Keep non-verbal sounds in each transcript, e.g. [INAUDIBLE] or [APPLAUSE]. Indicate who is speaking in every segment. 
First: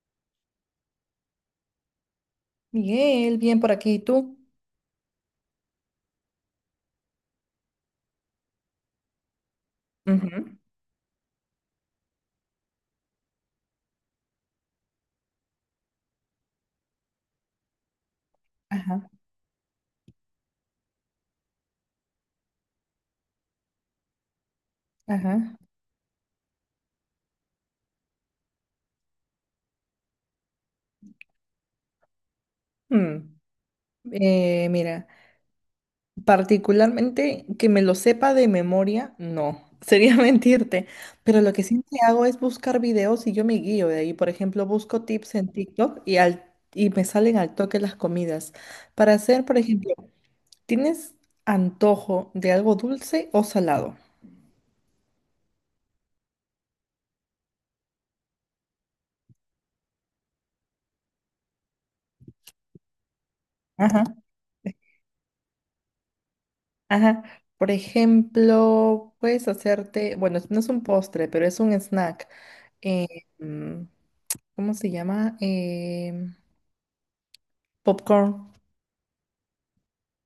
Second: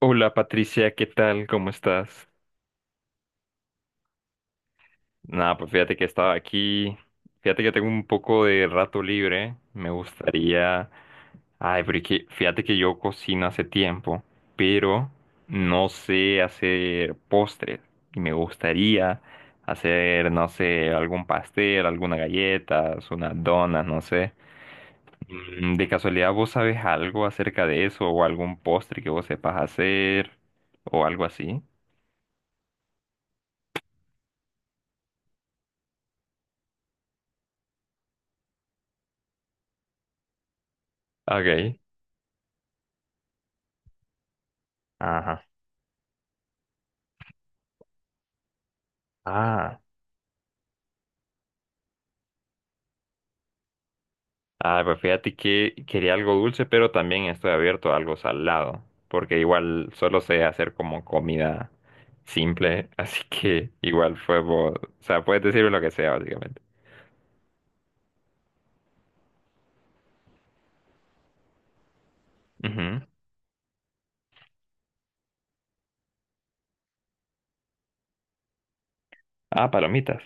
Speaker 1: Hola Patricia, ¿qué tal? ¿Cómo estás?
Speaker 2: Miguel, bien por aquí, ¿y tú?
Speaker 1: Nada, pues fíjate que estaba aquí. Fíjate que tengo un poco de rato libre. Me
Speaker 2: Ujú.
Speaker 1: gustaría. Ay, pero es que fíjate que yo cocino hace tiempo, pero no sé hacer postres. Y me
Speaker 2: Ajá,
Speaker 1: gustaría hacer, no sé, algún pastel, algunas galletas, unas donas, no sé.
Speaker 2: ajá.
Speaker 1: ¿De casualidad vos sabes algo acerca de eso o algún postre que vos sepas hacer o algo así?
Speaker 2: Mm. Mira, particularmente que me lo sepa de memoria, no, [LAUGHS] sería mentirte, pero lo que
Speaker 1: Ok.
Speaker 2: sí hago es buscar videos y yo me guío de ahí. Por ejemplo, busco tips
Speaker 1: Ajá.
Speaker 2: en TikTok y me salen al toque las comidas. Para hacer, por
Speaker 1: Ah,
Speaker 2: ejemplo, ¿tienes antojo de algo dulce o salado?
Speaker 1: ah, pues fíjate que quería algo dulce, pero también estoy abierto a algo salado, porque igual solo sé hacer como comida simple, [LAUGHS] así que
Speaker 2: Ajá.
Speaker 1: igual fue, o sea, puedes decirme lo que sea, básicamente.
Speaker 2: Ajá. Por ejemplo, puedes hacerte, bueno, no es un postre, pero es un snack.
Speaker 1: Ujú.
Speaker 2: eh, mm, ¿Cómo se llama? Popcorn.
Speaker 1: Ah, palomitas.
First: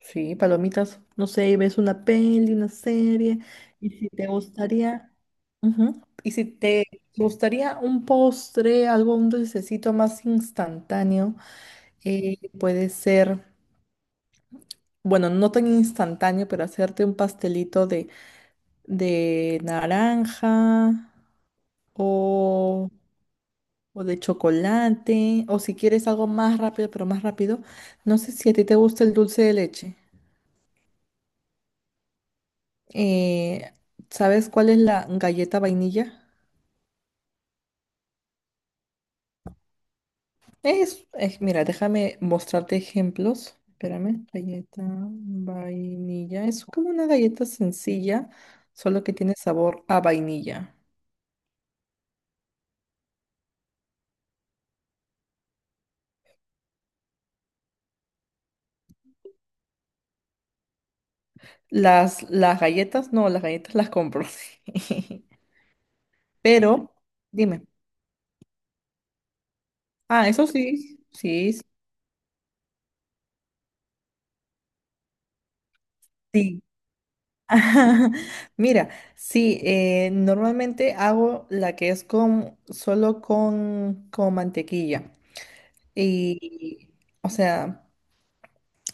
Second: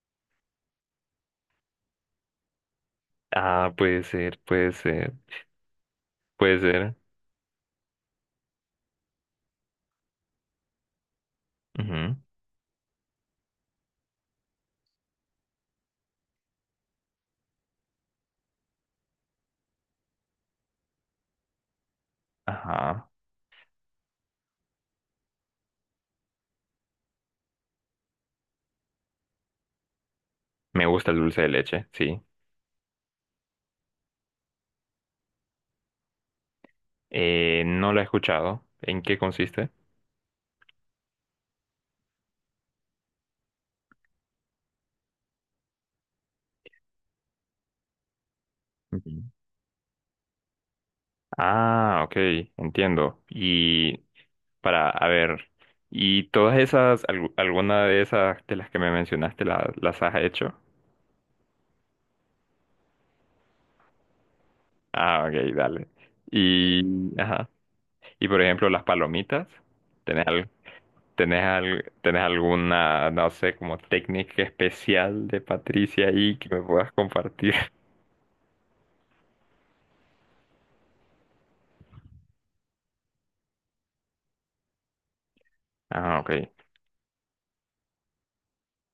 Speaker 2: Sí, palomitas. No sé, ves una peli, una serie.
Speaker 1: Ah,
Speaker 2: Y
Speaker 1: puede
Speaker 2: si te
Speaker 1: ser, puede
Speaker 2: gustaría,
Speaker 1: ser,
Speaker 2: ujú, Y si
Speaker 1: puede
Speaker 2: te
Speaker 1: ser.
Speaker 2: gustaría un postre, algo, un dulcecito más instantáneo,
Speaker 1: Ujú.
Speaker 2: puede ser, bueno, no tan instantáneo, pero hacerte un pastelito de, naranja. o,
Speaker 1: Ajá.
Speaker 2: o de chocolate, o si quieres algo más rápido, pero más rápido, no sé si a ti te gusta el dulce de leche.
Speaker 1: Me gusta el dulce de leche, sí.
Speaker 2: Eh, ¿Sabes cuál es la galleta vainilla?
Speaker 1: No lo he escuchado. ¿En qué consiste?
Speaker 2: Mira, déjame mostrarte ejemplos. Espérame, galleta vainilla. Es como una galleta sencilla, solo que
Speaker 1: Ujú.
Speaker 2: tiene sabor a vainilla.
Speaker 1: Ah, ok, entiendo. Y para, a ver, ¿y todas esas, alguna de esas de las que me mencionaste, las has hecho?
Speaker 2: Las galletas, no, las galletas las compro.
Speaker 1: Ah,
Speaker 2: [LAUGHS]
Speaker 1: ok, dale. Y,
Speaker 2: Pero,
Speaker 1: ajá.
Speaker 2: dime.
Speaker 1: Y por ejemplo, las palomitas, ¿tenés,
Speaker 2: Ah, eso
Speaker 1: al-
Speaker 2: sí,
Speaker 1: tenés,
Speaker 2: sí,
Speaker 1: al- tenés alguna, no sé, como técnica especial de Patricia ahí que me
Speaker 2: sí.
Speaker 1: puedas compartir? [LAUGHS]
Speaker 2: [LAUGHS] Mira, sí, normalmente hago la que es solo con mantequilla.
Speaker 1: Ah, ok,
Speaker 2: Y, o sea,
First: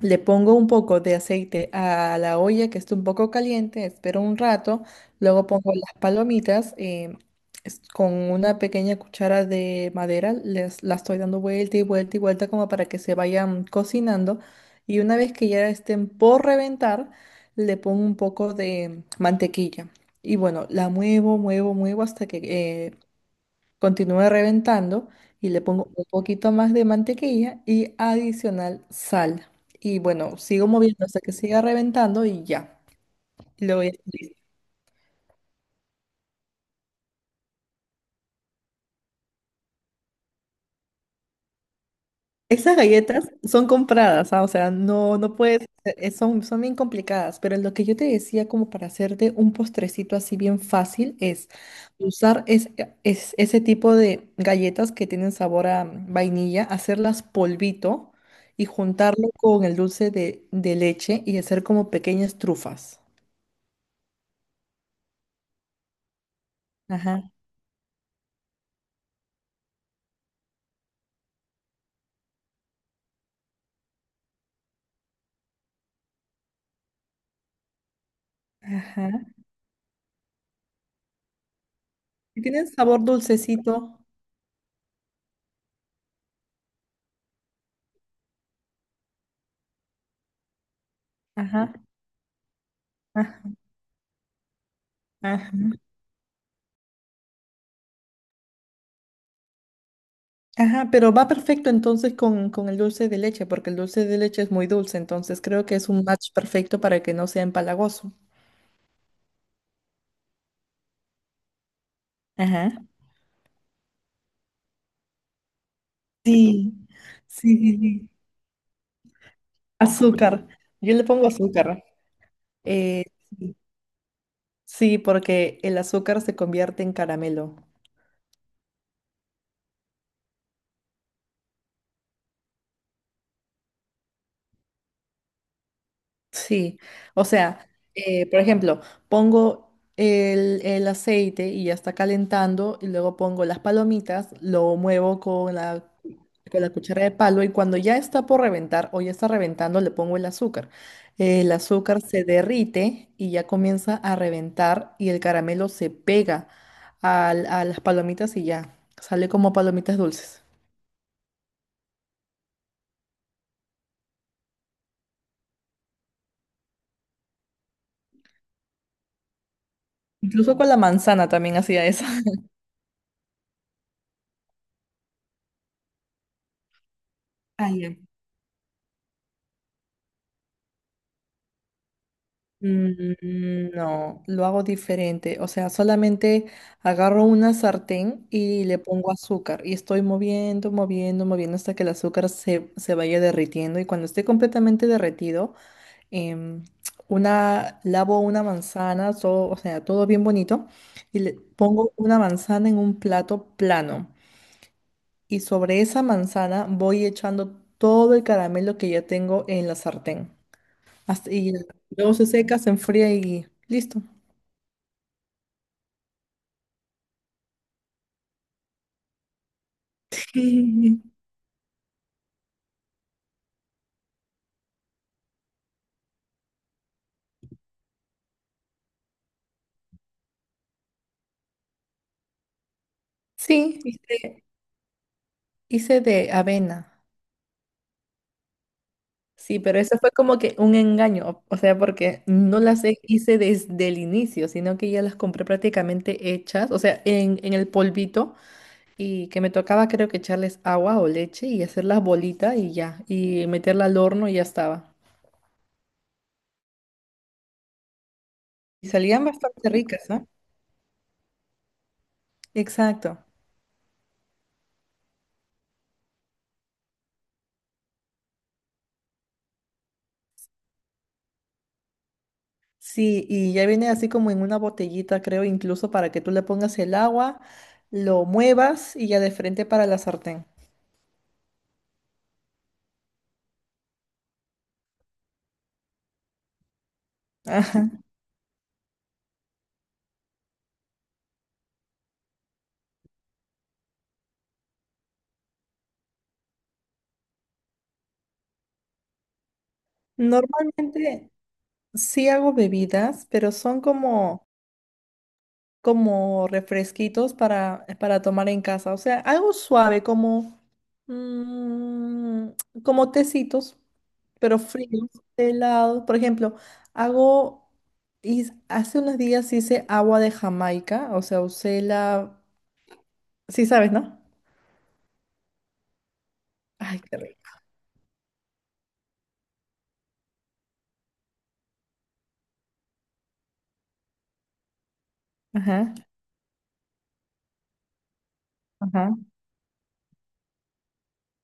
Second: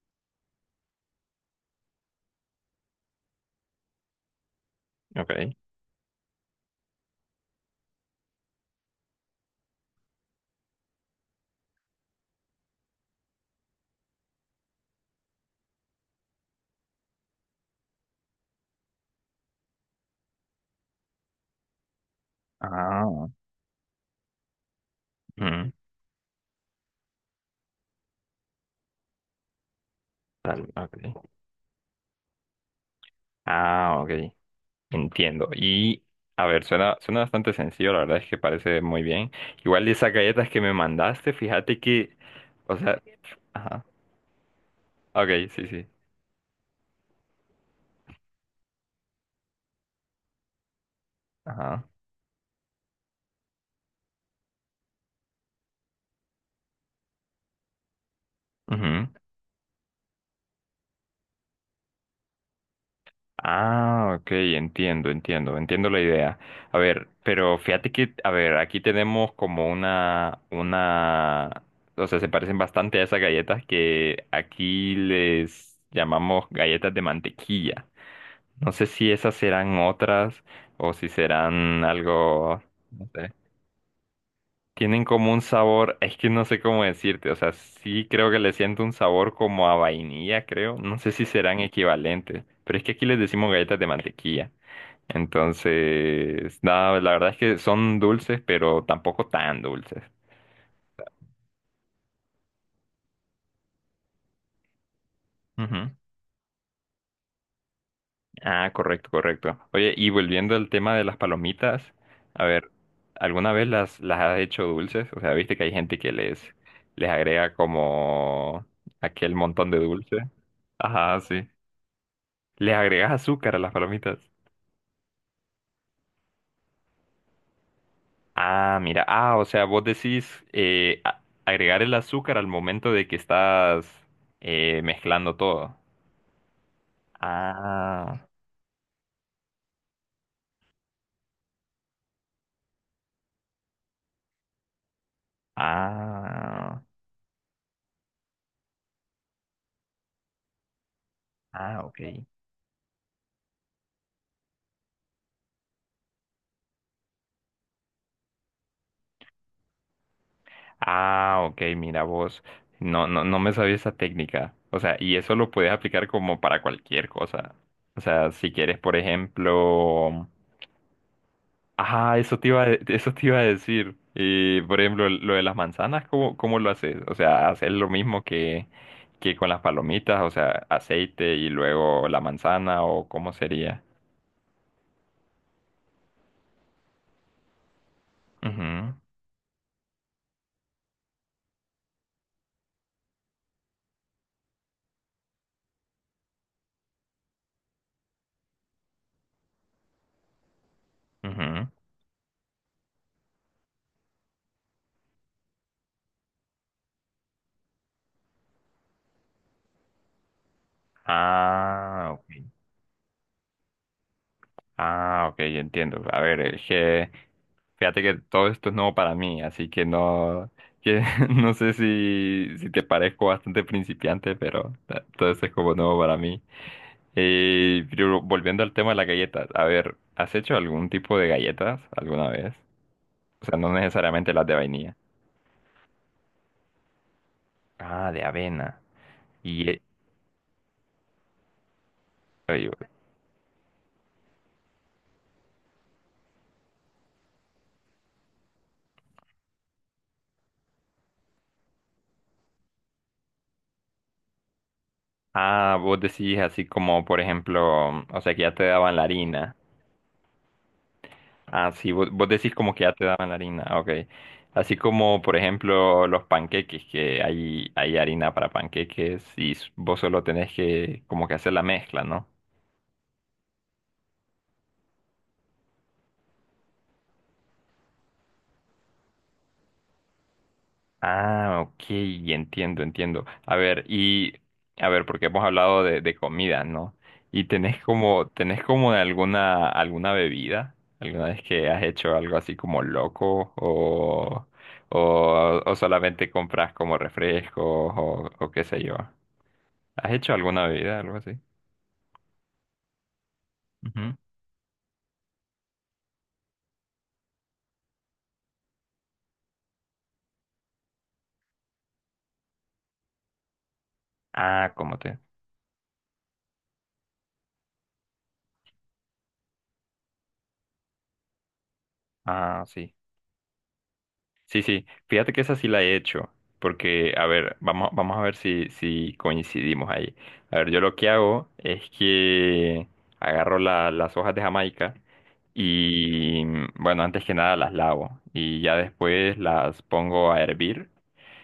Speaker 2: le pongo un poco de aceite a la olla que está un poco caliente, espero un rato, luego
Speaker 1: ok.
Speaker 2: pongo las palomitas con una pequeña cuchara de madera, la estoy dando vuelta y vuelta y vuelta como para que se vayan cocinando y una vez que ya estén por reventar, le pongo un poco de mantequilla y bueno, la muevo, muevo, muevo hasta que
Speaker 1: Ah,
Speaker 2: continúo reventando y le
Speaker 1: mm,
Speaker 2: pongo un poquito más de mantequilla y adicional sal. Y bueno, sigo
Speaker 1: dale,
Speaker 2: moviendo hasta
Speaker 1: ok.
Speaker 2: que siga reventando y ya. Lo voy a
Speaker 1: Ah, ok.
Speaker 2: hacer.
Speaker 1: Entiendo. Y a ver, suena, suena bastante sencillo, la verdad es que parece muy bien. Igual de esas galletas que me mandaste, fíjate que, o
Speaker 2: Esas
Speaker 1: sea,
Speaker 2: galletas son
Speaker 1: ajá,
Speaker 2: compradas, ah, o sea, no, no
Speaker 1: ok, sí,
Speaker 2: puedes,
Speaker 1: sí,
Speaker 2: son bien complicadas, pero lo que yo te decía como para hacerte un postrecito así bien fácil es
Speaker 1: ajá,
Speaker 2: usar ese tipo de galletas que tienen sabor a vainilla, hacerlas polvito y
Speaker 1: ujú.
Speaker 2: juntarlo con el dulce de leche y hacer como pequeñas trufas.
Speaker 1: Ah, ok, entiendo, entiendo, entiendo la idea. A ver,
Speaker 2: Ajá,
Speaker 1: pero fíjate que, a ver, aquí tenemos como una, o sea, se parecen bastante a esas galletas que aquí les llamamos galletas de mantequilla. No sé si
Speaker 2: ajá.
Speaker 1: esas serán otras o si serán
Speaker 2: Y
Speaker 1: algo,
Speaker 2: tienen sabor
Speaker 1: no sé.
Speaker 2: dulcecito.
Speaker 1: Tienen como un sabor, es que no sé cómo decirte, o sea, sí creo que le siento un sabor como a vainilla, creo. No sé si serán
Speaker 2: Ajá,
Speaker 1: equivalentes, pero es que aquí les
Speaker 2: ajá.
Speaker 1: decimos galletas de mantequilla. Entonces, nada, la verdad es que son dulces, pero tampoco tan dulces.
Speaker 2: Ajá, pero va perfecto entonces con el dulce de leche, porque el dulce de leche es muy dulce, entonces creo que es
Speaker 1: Ujú.
Speaker 2: un match perfecto para que no sea empalagoso.
Speaker 1: Ah, correcto, correcto. Oye, y volviendo al tema de las palomitas, a ver,
Speaker 2: Ajá.
Speaker 1: ¿alguna vez las has hecho dulces? O sea, viste que hay gente que les,
Speaker 2: Sí,
Speaker 1: les agrega
Speaker 2: sí, sí, sí.
Speaker 1: como aquel montón de dulce.
Speaker 2: Azúcar. Yo le
Speaker 1: Ajá,
Speaker 2: pongo
Speaker 1: sí.
Speaker 2: azúcar.
Speaker 1: ¿Les
Speaker 2: Eh,
Speaker 1: agregas azúcar
Speaker 2: sí,
Speaker 1: a las palomitas?
Speaker 2: sí, porque el azúcar se convierte en caramelo.
Speaker 1: Ah, mira, ah, o sea, vos decís agregar el azúcar al momento de que estás mezclando todo.
Speaker 2: Sí, o sea,
Speaker 1: Ah,
Speaker 2: por ejemplo, pongo el aceite y ya está calentando y luego pongo las palomitas, lo muevo con la,
Speaker 1: ah,
Speaker 2: cuchara de palo y cuando ya está por reventar o ya está reventando le pongo el azúcar. El
Speaker 1: ah, ok.
Speaker 2: azúcar se derrite y ya comienza a reventar y el caramelo se pega a las palomitas y ya sale como palomitas dulces.
Speaker 1: Ah, ok, mira vos. No, no, no me sabía esa técnica. O sea, y eso lo puedes aplicar como para cualquier cosa. O sea, si quieres, por ejemplo.
Speaker 2: Incluso con la manzana también hacía eso.
Speaker 1: Ah,
Speaker 2: [LAUGHS]
Speaker 1: eso te iba a decir. Y, por ejemplo, lo de las manzanas, ¿cómo lo haces? O sea,
Speaker 2: Ah,
Speaker 1: hacer lo
Speaker 2: ya.
Speaker 1: mismo que, con las palomitas, o sea, aceite y luego la manzana, o cómo sería.
Speaker 2: No, lo hago diferente. O sea, solamente agarro una sartén y le
Speaker 1: Ujú,
Speaker 2: pongo azúcar y estoy moviendo, moviendo, moviendo hasta que el azúcar se vaya derritiendo. Y cuando esté completamente derretido, em, lavo una manzana, todo, o sea, todo bien bonito, y le
Speaker 1: ujú.
Speaker 2: pongo una manzana en un plato plano. Y sobre esa manzana voy echando todo el caramelo que ya tengo en la sartén. Y
Speaker 1: Ah,
Speaker 2: luego
Speaker 1: ok.
Speaker 2: se seca, se enfría y listo.
Speaker 1: Ah, ok, entiendo. A ver, es que fíjate que todo esto es nuevo para mí, así que no, que
Speaker 2: Sí,
Speaker 1: [LAUGHS] no sé si te parezco bastante principiante, pero todo esto es como nuevo para mí. Pero volviendo al tema de las galletas, a ver, ¿has hecho algún tipo de galletas alguna vez? O sea, no
Speaker 2: Sí,
Speaker 1: necesariamente
Speaker 2: hice,
Speaker 1: las de vainilla.
Speaker 2: hice de avena.
Speaker 1: Ah, de avena.
Speaker 2: Sí,
Speaker 1: Y,
Speaker 2: pero eso fue como que un engaño, o sea, porque no
Speaker 1: oye,
Speaker 2: las hice desde el inicio, sino que ya las compré prácticamente hechas, o sea, en el polvito y que me tocaba creo que echarles agua o leche y hacer las bolitas y ya, y meterla al horno y ya estaba.
Speaker 1: ah, vos decís así como, por ejemplo, o sea, que ya te
Speaker 2: Y
Speaker 1: daban la
Speaker 2: salían
Speaker 1: harina.
Speaker 2: bastante ricas, ¿no?
Speaker 1: Ah, sí, vos, decís como que ya te
Speaker 2: Exacto.
Speaker 1: daban la harina, ah, ok. Así como, por ejemplo, los panqueques, que hay harina para panqueques y vos solo tenés que como que hacer la mezcla, ¿no?
Speaker 2: Sí, y ya viene así como en una botellita, creo, incluso para que tú le pongas el agua, lo muevas y ya de frente para la sartén.
Speaker 1: Ah, ok, entiendo, entiendo. A ver, y a ver, porque hemos hablado de, comida, ¿no? Y tenés
Speaker 2: Ajá.
Speaker 1: como, tenés como alguna bebida, alguna vez que has hecho algo así como loco o, solamente compras como refrescos o qué sé yo. ¿Has hecho alguna bebida, algo
Speaker 2: Normalmente
Speaker 1: así?
Speaker 2: sí hago bebidas, pero son
Speaker 1: Ujú.
Speaker 2: como refresquitos para tomar en casa. O sea, algo suave, mm, como tecitos, pero
Speaker 1: Ah, ¿cómo
Speaker 2: fríos,
Speaker 1: te?
Speaker 2: helados. Por ejemplo, hago, hace unos días hice agua de Jamaica, o sea, usé la,
Speaker 1: Ah, sí.
Speaker 2: sí sabes, ¿no?
Speaker 1: Sí, sí. Fíjate que esa sí la he hecho.
Speaker 2: Ay,
Speaker 1: Porque,
Speaker 2: qué
Speaker 1: a ver,
Speaker 2: rico.
Speaker 1: vamos, a ver si coincidimos ahí. A ver, yo lo que hago es que agarro las hojas de Jamaica
Speaker 2: Ajá,
Speaker 1: y, bueno, antes que nada las lavo y ya
Speaker 2: ajá,
Speaker 1: después las pongo a hervir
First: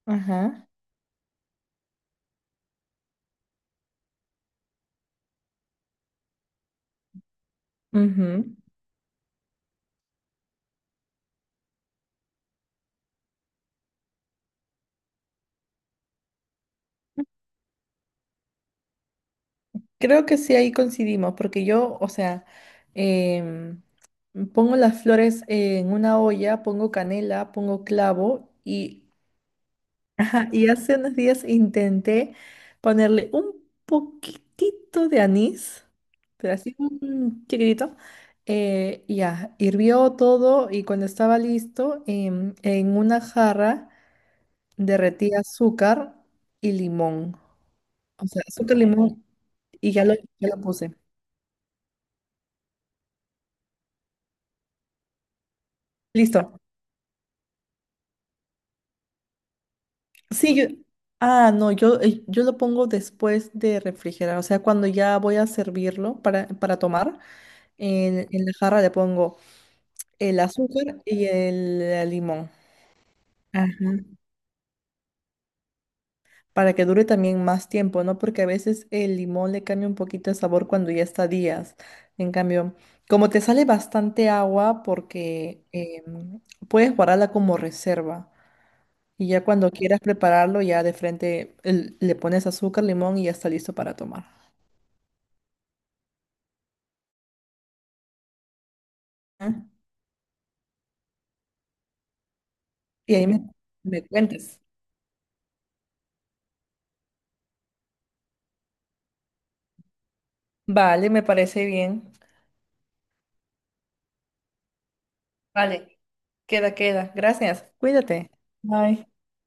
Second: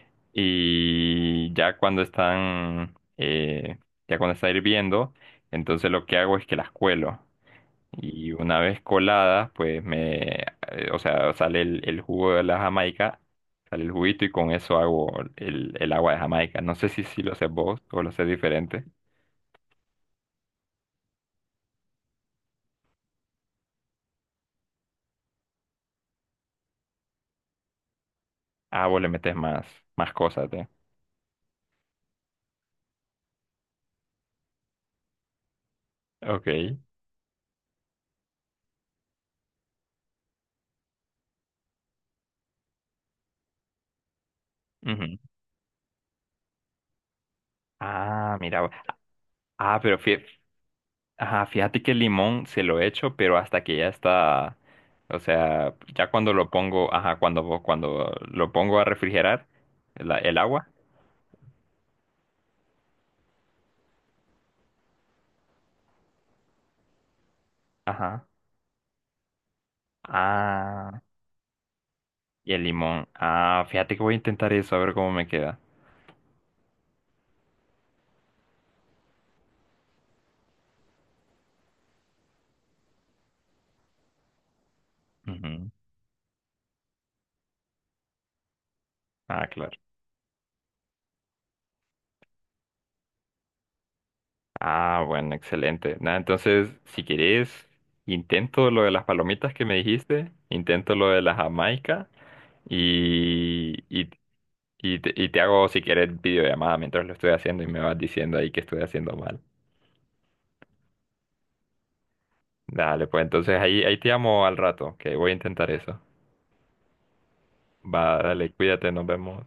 Speaker 2: ajá.
Speaker 1: y ya cuando están, ya cuando está hirviendo, entonces lo que hago es que las cuelo. Y
Speaker 2: Ujú.
Speaker 1: una vez coladas, pues me, o sea, sale el, jugo de la Jamaica, sale el juguito y con eso hago el, agua de Jamaica. No sé si lo haces vos o lo haces diferente.
Speaker 2: Creo que sí, ahí coincidimos, porque yo, o sea, em, pongo las flores en una olla, pongo canela, pongo clavo
Speaker 1: Ah, vos
Speaker 2: y,
Speaker 1: le metes más, más
Speaker 2: [LAUGHS]
Speaker 1: cosas,
Speaker 2: ajá,
Speaker 1: ¿eh?
Speaker 2: y hace unos días intenté ponerle un poquitito de anís, pero así
Speaker 1: Ok.
Speaker 2: un chiquitito. Y ya, hirvió todo y cuando estaba listo, en una jarra
Speaker 1: Ujú.
Speaker 2: derretí azúcar y limón. O
Speaker 1: Ah,
Speaker 2: sea,
Speaker 1: mira.
Speaker 2: azúcar, limón
Speaker 1: Ah,
Speaker 2: y
Speaker 1: pero
Speaker 2: ya lo, ya lo puse.
Speaker 1: ajá, fíjate que el limón se lo echo, pero hasta que ya está, o sea, ya cuando lo
Speaker 2: Listo.
Speaker 1: pongo, ajá, cuando, lo pongo a refrigerar, el
Speaker 2: Sí,
Speaker 1: agua,
Speaker 2: ah, no, yo lo pongo después de refrigerar, o sea, cuando ya voy a servirlo para tomar,
Speaker 1: ajá.
Speaker 2: en la jarra le pongo el azúcar
Speaker 1: Ah.
Speaker 2: y el limón,
Speaker 1: Y el limón. Ah,
Speaker 2: ajá,
Speaker 1: fíjate que voy a intentar eso, a ver cómo me queda.
Speaker 2: para que dure también más tiempo, ¿no? Porque a veces el limón le cambia un poquito el sabor cuando ya está días. En cambio, como te sale bastante agua, porque
Speaker 1: Ujú.
Speaker 2: puedes guardarla como reserva. Y ya
Speaker 1: Ah,
Speaker 2: cuando
Speaker 1: claro.
Speaker 2: quieras prepararlo, ya de frente le pones azúcar, limón y ya está listo para tomar.
Speaker 1: Ah, bueno, excelente. Nada, entonces, si querés, intento lo de las
Speaker 2: Ah,
Speaker 1: palomitas que me dijiste, intento lo de la Jamaica
Speaker 2: y ahí me, me
Speaker 1: y,
Speaker 2: cuentas.
Speaker 1: y te hago, si querés, videollamada mientras lo estoy haciendo y me vas diciendo ahí que estoy haciendo mal.
Speaker 2: Vale, me parece bien.
Speaker 1: Dale, pues entonces ahí, te llamo al rato, que voy a intentar
Speaker 2: Vale,
Speaker 1: eso.
Speaker 2: queda, queda. Gracias.
Speaker 1: Va,
Speaker 2: Cuídate.
Speaker 1: dale, cuídate, nos
Speaker 2: Bye.
Speaker 1: vemos.